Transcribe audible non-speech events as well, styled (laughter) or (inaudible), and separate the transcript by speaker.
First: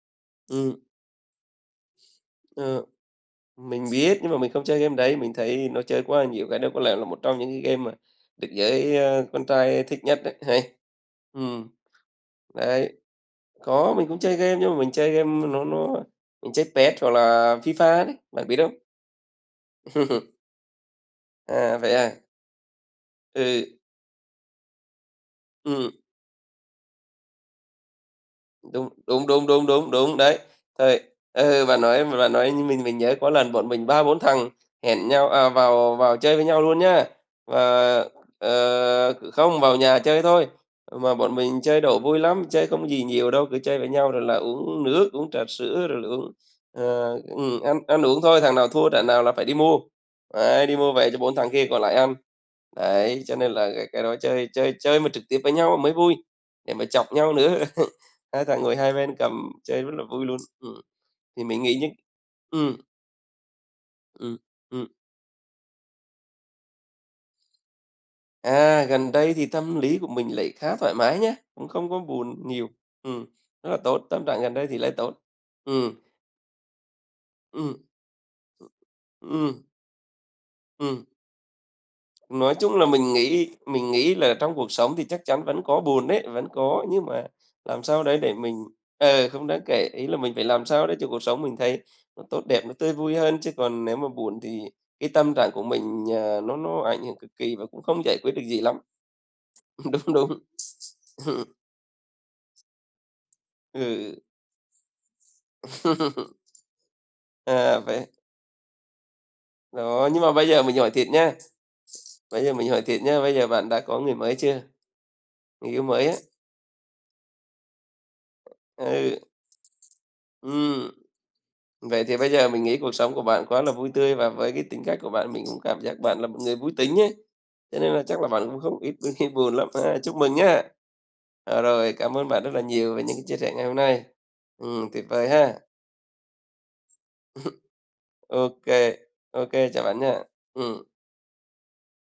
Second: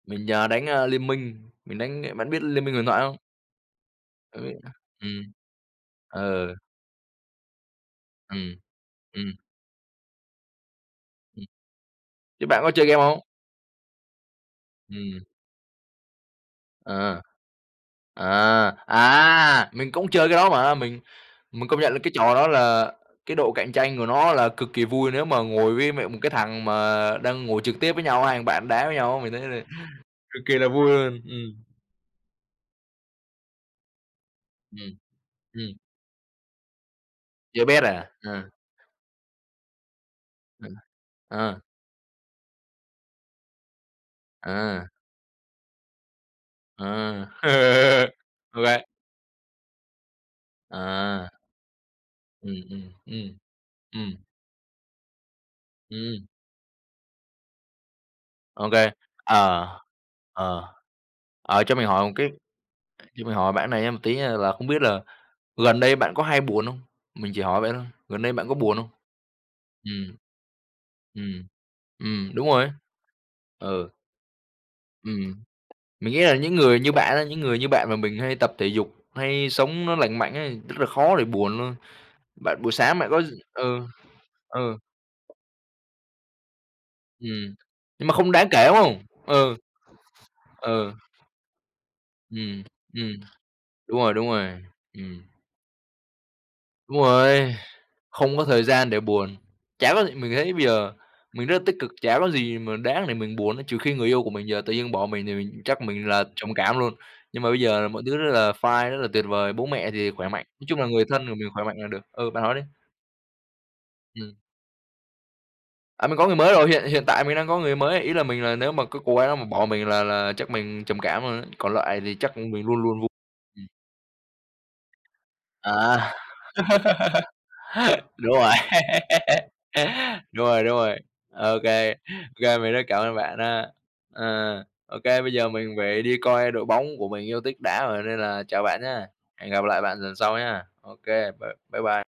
Speaker 1: Mình, ờ, đánh,
Speaker 2: Ừm.
Speaker 1: ơ, Liên Minh, mình đánh cái bạn biết Liên Minh
Speaker 2: Ờ,
Speaker 1: Huyền Thoại không?
Speaker 2: mình biết nhưng mà mình không chơi game đấy,
Speaker 1: Ừm.
Speaker 2: mình thấy nó chơi quá là nhiều
Speaker 1: Ừ.
Speaker 2: cái, nó có lẽ là một trong những cái game mà được
Speaker 1: Ừm,
Speaker 2: giới, ơ,
Speaker 1: ừm.
Speaker 2: con trai thích nhất đấy, hay,
Speaker 1: Ừm.
Speaker 2: ừm.
Speaker 1: Thế bạn có chơi
Speaker 2: Đấy
Speaker 1: game hông?
Speaker 2: có, mình cũng chơi game nhưng mà mình chơi
Speaker 1: Ừm.
Speaker 2: game nó nó mình chơi Pes hoặc
Speaker 1: À,
Speaker 2: là FIFA đấy, bạn biết không?
Speaker 1: à, à! Mình cũng chơi
Speaker 2: (laughs)
Speaker 1: cái đó mà. Mình mình
Speaker 2: À,
Speaker 1: công nhận
Speaker 2: vậy
Speaker 1: là
Speaker 2: à?
Speaker 1: cái trò đó là cái độ cạnh
Speaker 2: Ừ.
Speaker 1: tranh của nó là cực kỳ vui nếu mà ngồi với,
Speaker 2: Ừm.
Speaker 1: mẹ một cái thằng mà đang ngồi trực tiếp với nhau, hai thằng bạn đá
Speaker 2: Đúng,
Speaker 1: với nhau á,
Speaker 2: đúng,
Speaker 1: mình thấy
Speaker 2: đúng,
Speaker 1: là
Speaker 2: đúng, đúng, đúng, đấy.
Speaker 1: cực kỳ là vui
Speaker 2: Rồi,
Speaker 1: luôn,
Speaker 2: ờ,
Speaker 1: ừm.
Speaker 2: bạn nói bạn nói mình mới nhớ có lần bọn mình ba, bốn thằng
Speaker 1: Ừm,
Speaker 2: hẹn nhau, à,
Speaker 1: ừm.
Speaker 2: vào vào chơi với nhau luôn nhá, và,
Speaker 1: Chơi Pes à? À.
Speaker 2: ờ không, vào nhà chơi thôi,
Speaker 1: Ừ,
Speaker 2: mà bọn
Speaker 1: ờ.
Speaker 2: mình chơi độ vui lắm. Chơi không gì nhiều đâu, cứ chơi với nhau rồi là uống
Speaker 1: À.
Speaker 2: nước, uống trà sữa, rồi là uống, ờ
Speaker 1: À.
Speaker 2: ừm, ăn ăn
Speaker 1: (laughs)
Speaker 2: uống thôi, thằng
Speaker 1: Ô
Speaker 2: nào
Speaker 1: kê.
Speaker 2: thua trận nào là phải đi mua, ấy, đi mua về cho
Speaker 1: À.
Speaker 2: bốn thằng kia còn lại ăn.
Speaker 1: Ừm, ừm,
Speaker 2: Đấy,
Speaker 1: ừm,
Speaker 2: cho nên là cái cái
Speaker 1: ừm.
Speaker 2: đó chơi chơi chơi mà trực tiếp với nhau mới vui,
Speaker 1: Ừm.
Speaker 2: để mà chọc nhau nữa, (laughs) hai thằng
Speaker 1: Ô
Speaker 2: ngồi
Speaker 1: kê,
Speaker 2: hai bên cầm,
Speaker 1: ờ,
Speaker 2: chơi rất là vui luôn.
Speaker 1: ờ,
Speaker 2: Ừm, thì mình
Speaker 1: ờ, cho
Speaker 2: nghĩ
Speaker 1: mình
Speaker 2: những
Speaker 1: hỏi một cái
Speaker 2: ừm.
Speaker 1: cho mình hỏi bạn cái này nha, một tí nha
Speaker 2: Ừm,
Speaker 1: là không biết
Speaker 2: ừm.
Speaker 1: là gần đây bạn có hay buồn hông? Mình chỉ hỏi vậy thôi, gần đây bạn có buồn
Speaker 2: À,
Speaker 1: hông?
Speaker 2: gần đây thì tâm lý của
Speaker 1: Ừm,
Speaker 2: mình lại khá thoải mái nhá,
Speaker 1: ừm,
Speaker 2: cũng không có
Speaker 1: ừm,
Speaker 2: buồn
Speaker 1: đúng
Speaker 2: nhiều,
Speaker 1: rồi.
Speaker 2: ừm, rất là
Speaker 1: Ừ.
Speaker 2: tốt, tâm trạng gần đây thì lại tốt.
Speaker 1: Ừm,
Speaker 2: Ừm.
Speaker 1: mình nghĩ là những người như bạn á, những người như
Speaker 2: Ừm.
Speaker 1: bạn mà mình hay tập thể dục, hay
Speaker 2: Ừm.
Speaker 1: sống nó lành mạnh ấy, rất là
Speaker 2: Ừm.
Speaker 1: khó để buồn luôn,
Speaker 2: Nói
Speaker 1: bạn buổi
Speaker 2: chung là
Speaker 1: sáng bạn
Speaker 2: mình
Speaker 1: có d
Speaker 2: nghĩ
Speaker 1: ừ,
Speaker 2: mình nghĩ là trong cuộc
Speaker 1: ừ.
Speaker 2: sống thì chắc chắn vẫn có buồn đấy, vẫn có, nhưng mà
Speaker 1: Ừm,
Speaker 2: làm sao
Speaker 1: nhưng mà
Speaker 2: đấy
Speaker 1: không
Speaker 2: để
Speaker 1: đáng
Speaker 2: mình
Speaker 1: kể, đúng hông?
Speaker 2: ờ, không
Speaker 1: Ừ,
Speaker 2: đáng kể, ý là mình phải làm sao
Speaker 1: ừ.
Speaker 2: đấy cho cuộc sống mình thấy nó tốt đẹp,
Speaker 1: Ừm,
Speaker 2: nó tươi
Speaker 1: ừm,
Speaker 2: vui hơn, chứ còn nếu
Speaker 1: đúng
Speaker 2: mà
Speaker 1: rồi, đúng
Speaker 2: buồn thì
Speaker 1: rồi,
Speaker 2: cái
Speaker 1: ừm.
Speaker 2: tâm trạng của mình, ờ, nó nó
Speaker 1: Đúng
Speaker 2: ảnh hưởng cực
Speaker 1: rồi,
Speaker 2: kỳ và cũng không giải quyết
Speaker 1: không
Speaker 2: được
Speaker 1: có
Speaker 2: gì
Speaker 1: thời
Speaker 2: lắm.
Speaker 1: gian để buồn, chả có
Speaker 2: Đúng,
Speaker 1: gì
Speaker 2: đúng.
Speaker 1: mình thấy bây giờ,
Speaker 2: Ừm.
Speaker 1: mình rất là tích cực, chả có gì mà đáng để mình buồn á, trừ khi người
Speaker 2: Ừ.
Speaker 1: yêu của mình giờ tự nhiên bỏ mình thì mình chắc mình là
Speaker 2: (laughs)
Speaker 1: trầm cảm luôn, nhưng mà bây
Speaker 2: À,
Speaker 1: giờ mọi
Speaker 2: vậy
Speaker 1: thứ rất là fine rất là tuyệt vời, bố mẹ
Speaker 2: Đó,
Speaker 1: thì
Speaker 2: nhưng
Speaker 1: khỏe
Speaker 2: mà
Speaker 1: mạnh,
Speaker 2: bây giờ
Speaker 1: nói
Speaker 2: mình
Speaker 1: chung là
Speaker 2: hỏi
Speaker 1: người
Speaker 2: thiệt
Speaker 1: thân
Speaker 2: nha,
Speaker 1: của mình khỏe mạnh là được ừ, bạn
Speaker 2: bây giờ
Speaker 1: nói đi.
Speaker 2: mình hỏi thiệt nha, bây giờ bạn đã có người
Speaker 1: Ừm.
Speaker 2: mới chưa? Người yêu mới
Speaker 1: À,
Speaker 2: á?
Speaker 1: mình có người mới rồi, hiện hiện tại mình đang có người mới, ý là mình là nếu mà cái cô
Speaker 2: Ừ.
Speaker 1: gái đó mà bỏ mình là là chắc mình
Speaker 2: Ừm.
Speaker 1: trầm cảm luôn ấy, còn lại
Speaker 2: Vậy
Speaker 1: thì
Speaker 2: thì bây
Speaker 1: chắc
Speaker 2: giờ mình
Speaker 1: mình luôn
Speaker 2: nghĩ cuộc
Speaker 1: luôn vu
Speaker 2: sống của bạn quá
Speaker 1: ừm.
Speaker 2: là vui tươi và với cái tính cách của bạn mình cũng cảm giác
Speaker 1: À,
Speaker 2: bạn là một người vui tính ấy, cho nên
Speaker 1: (laughs)
Speaker 2: là chắc là
Speaker 1: đúng
Speaker 2: bạn
Speaker 1: rồi,
Speaker 2: cũng không ít khi buồn lắm ha, chúc
Speaker 1: (laughs)
Speaker 2: mừng
Speaker 1: đúng rồi,
Speaker 2: nhá!
Speaker 1: đúng rồi, ô
Speaker 2: Ờ,
Speaker 1: kê,
Speaker 2: rồi,
Speaker 1: ô
Speaker 2: cảm ơn bạn rất
Speaker 1: kê
Speaker 2: là
Speaker 1: mình rất
Speaker 2: nhiều
Speaker 1: cảm
Speaker 2: về
Speaker 1: ơn
Speaker 2: những cái chia
Speaker 1: bạn
Speaker 2: sẻ ngày
Speaker 1: ha,
Speaker 2: hôm nay.
Speaker 1: ờ,
Speaker 2: Ừm,
Speaker 1: ô
Speaker 2: tuyệt
Speaker 1: kê,
Speaker 2: vời
Speaker 1: bây giờ
Speaker 2: ha.
Speaker 1: mình phải đi coi đội bóng của mình yêu thích đá rồi
Speaker 2: (chuckles)
Speaker 1: nên là
Speaker 2: Ô
Speaker 1: chào bạn
Speaker 2: kê,
Speaker 1: nhá,
Speaker 2: ô
Speaker 1: hẹn gặp
Speaker 2: kê,
Speaker 1: lại
Speaker 2: chào
Speaker 1: bạn
Speaker 2: bạn
Speaker 1: lần
Speaker 2: nhá,
Speaker 1: sau nhá.
Speaker 2: ừm.
Speaker 1: Ô kê, bye bye bye.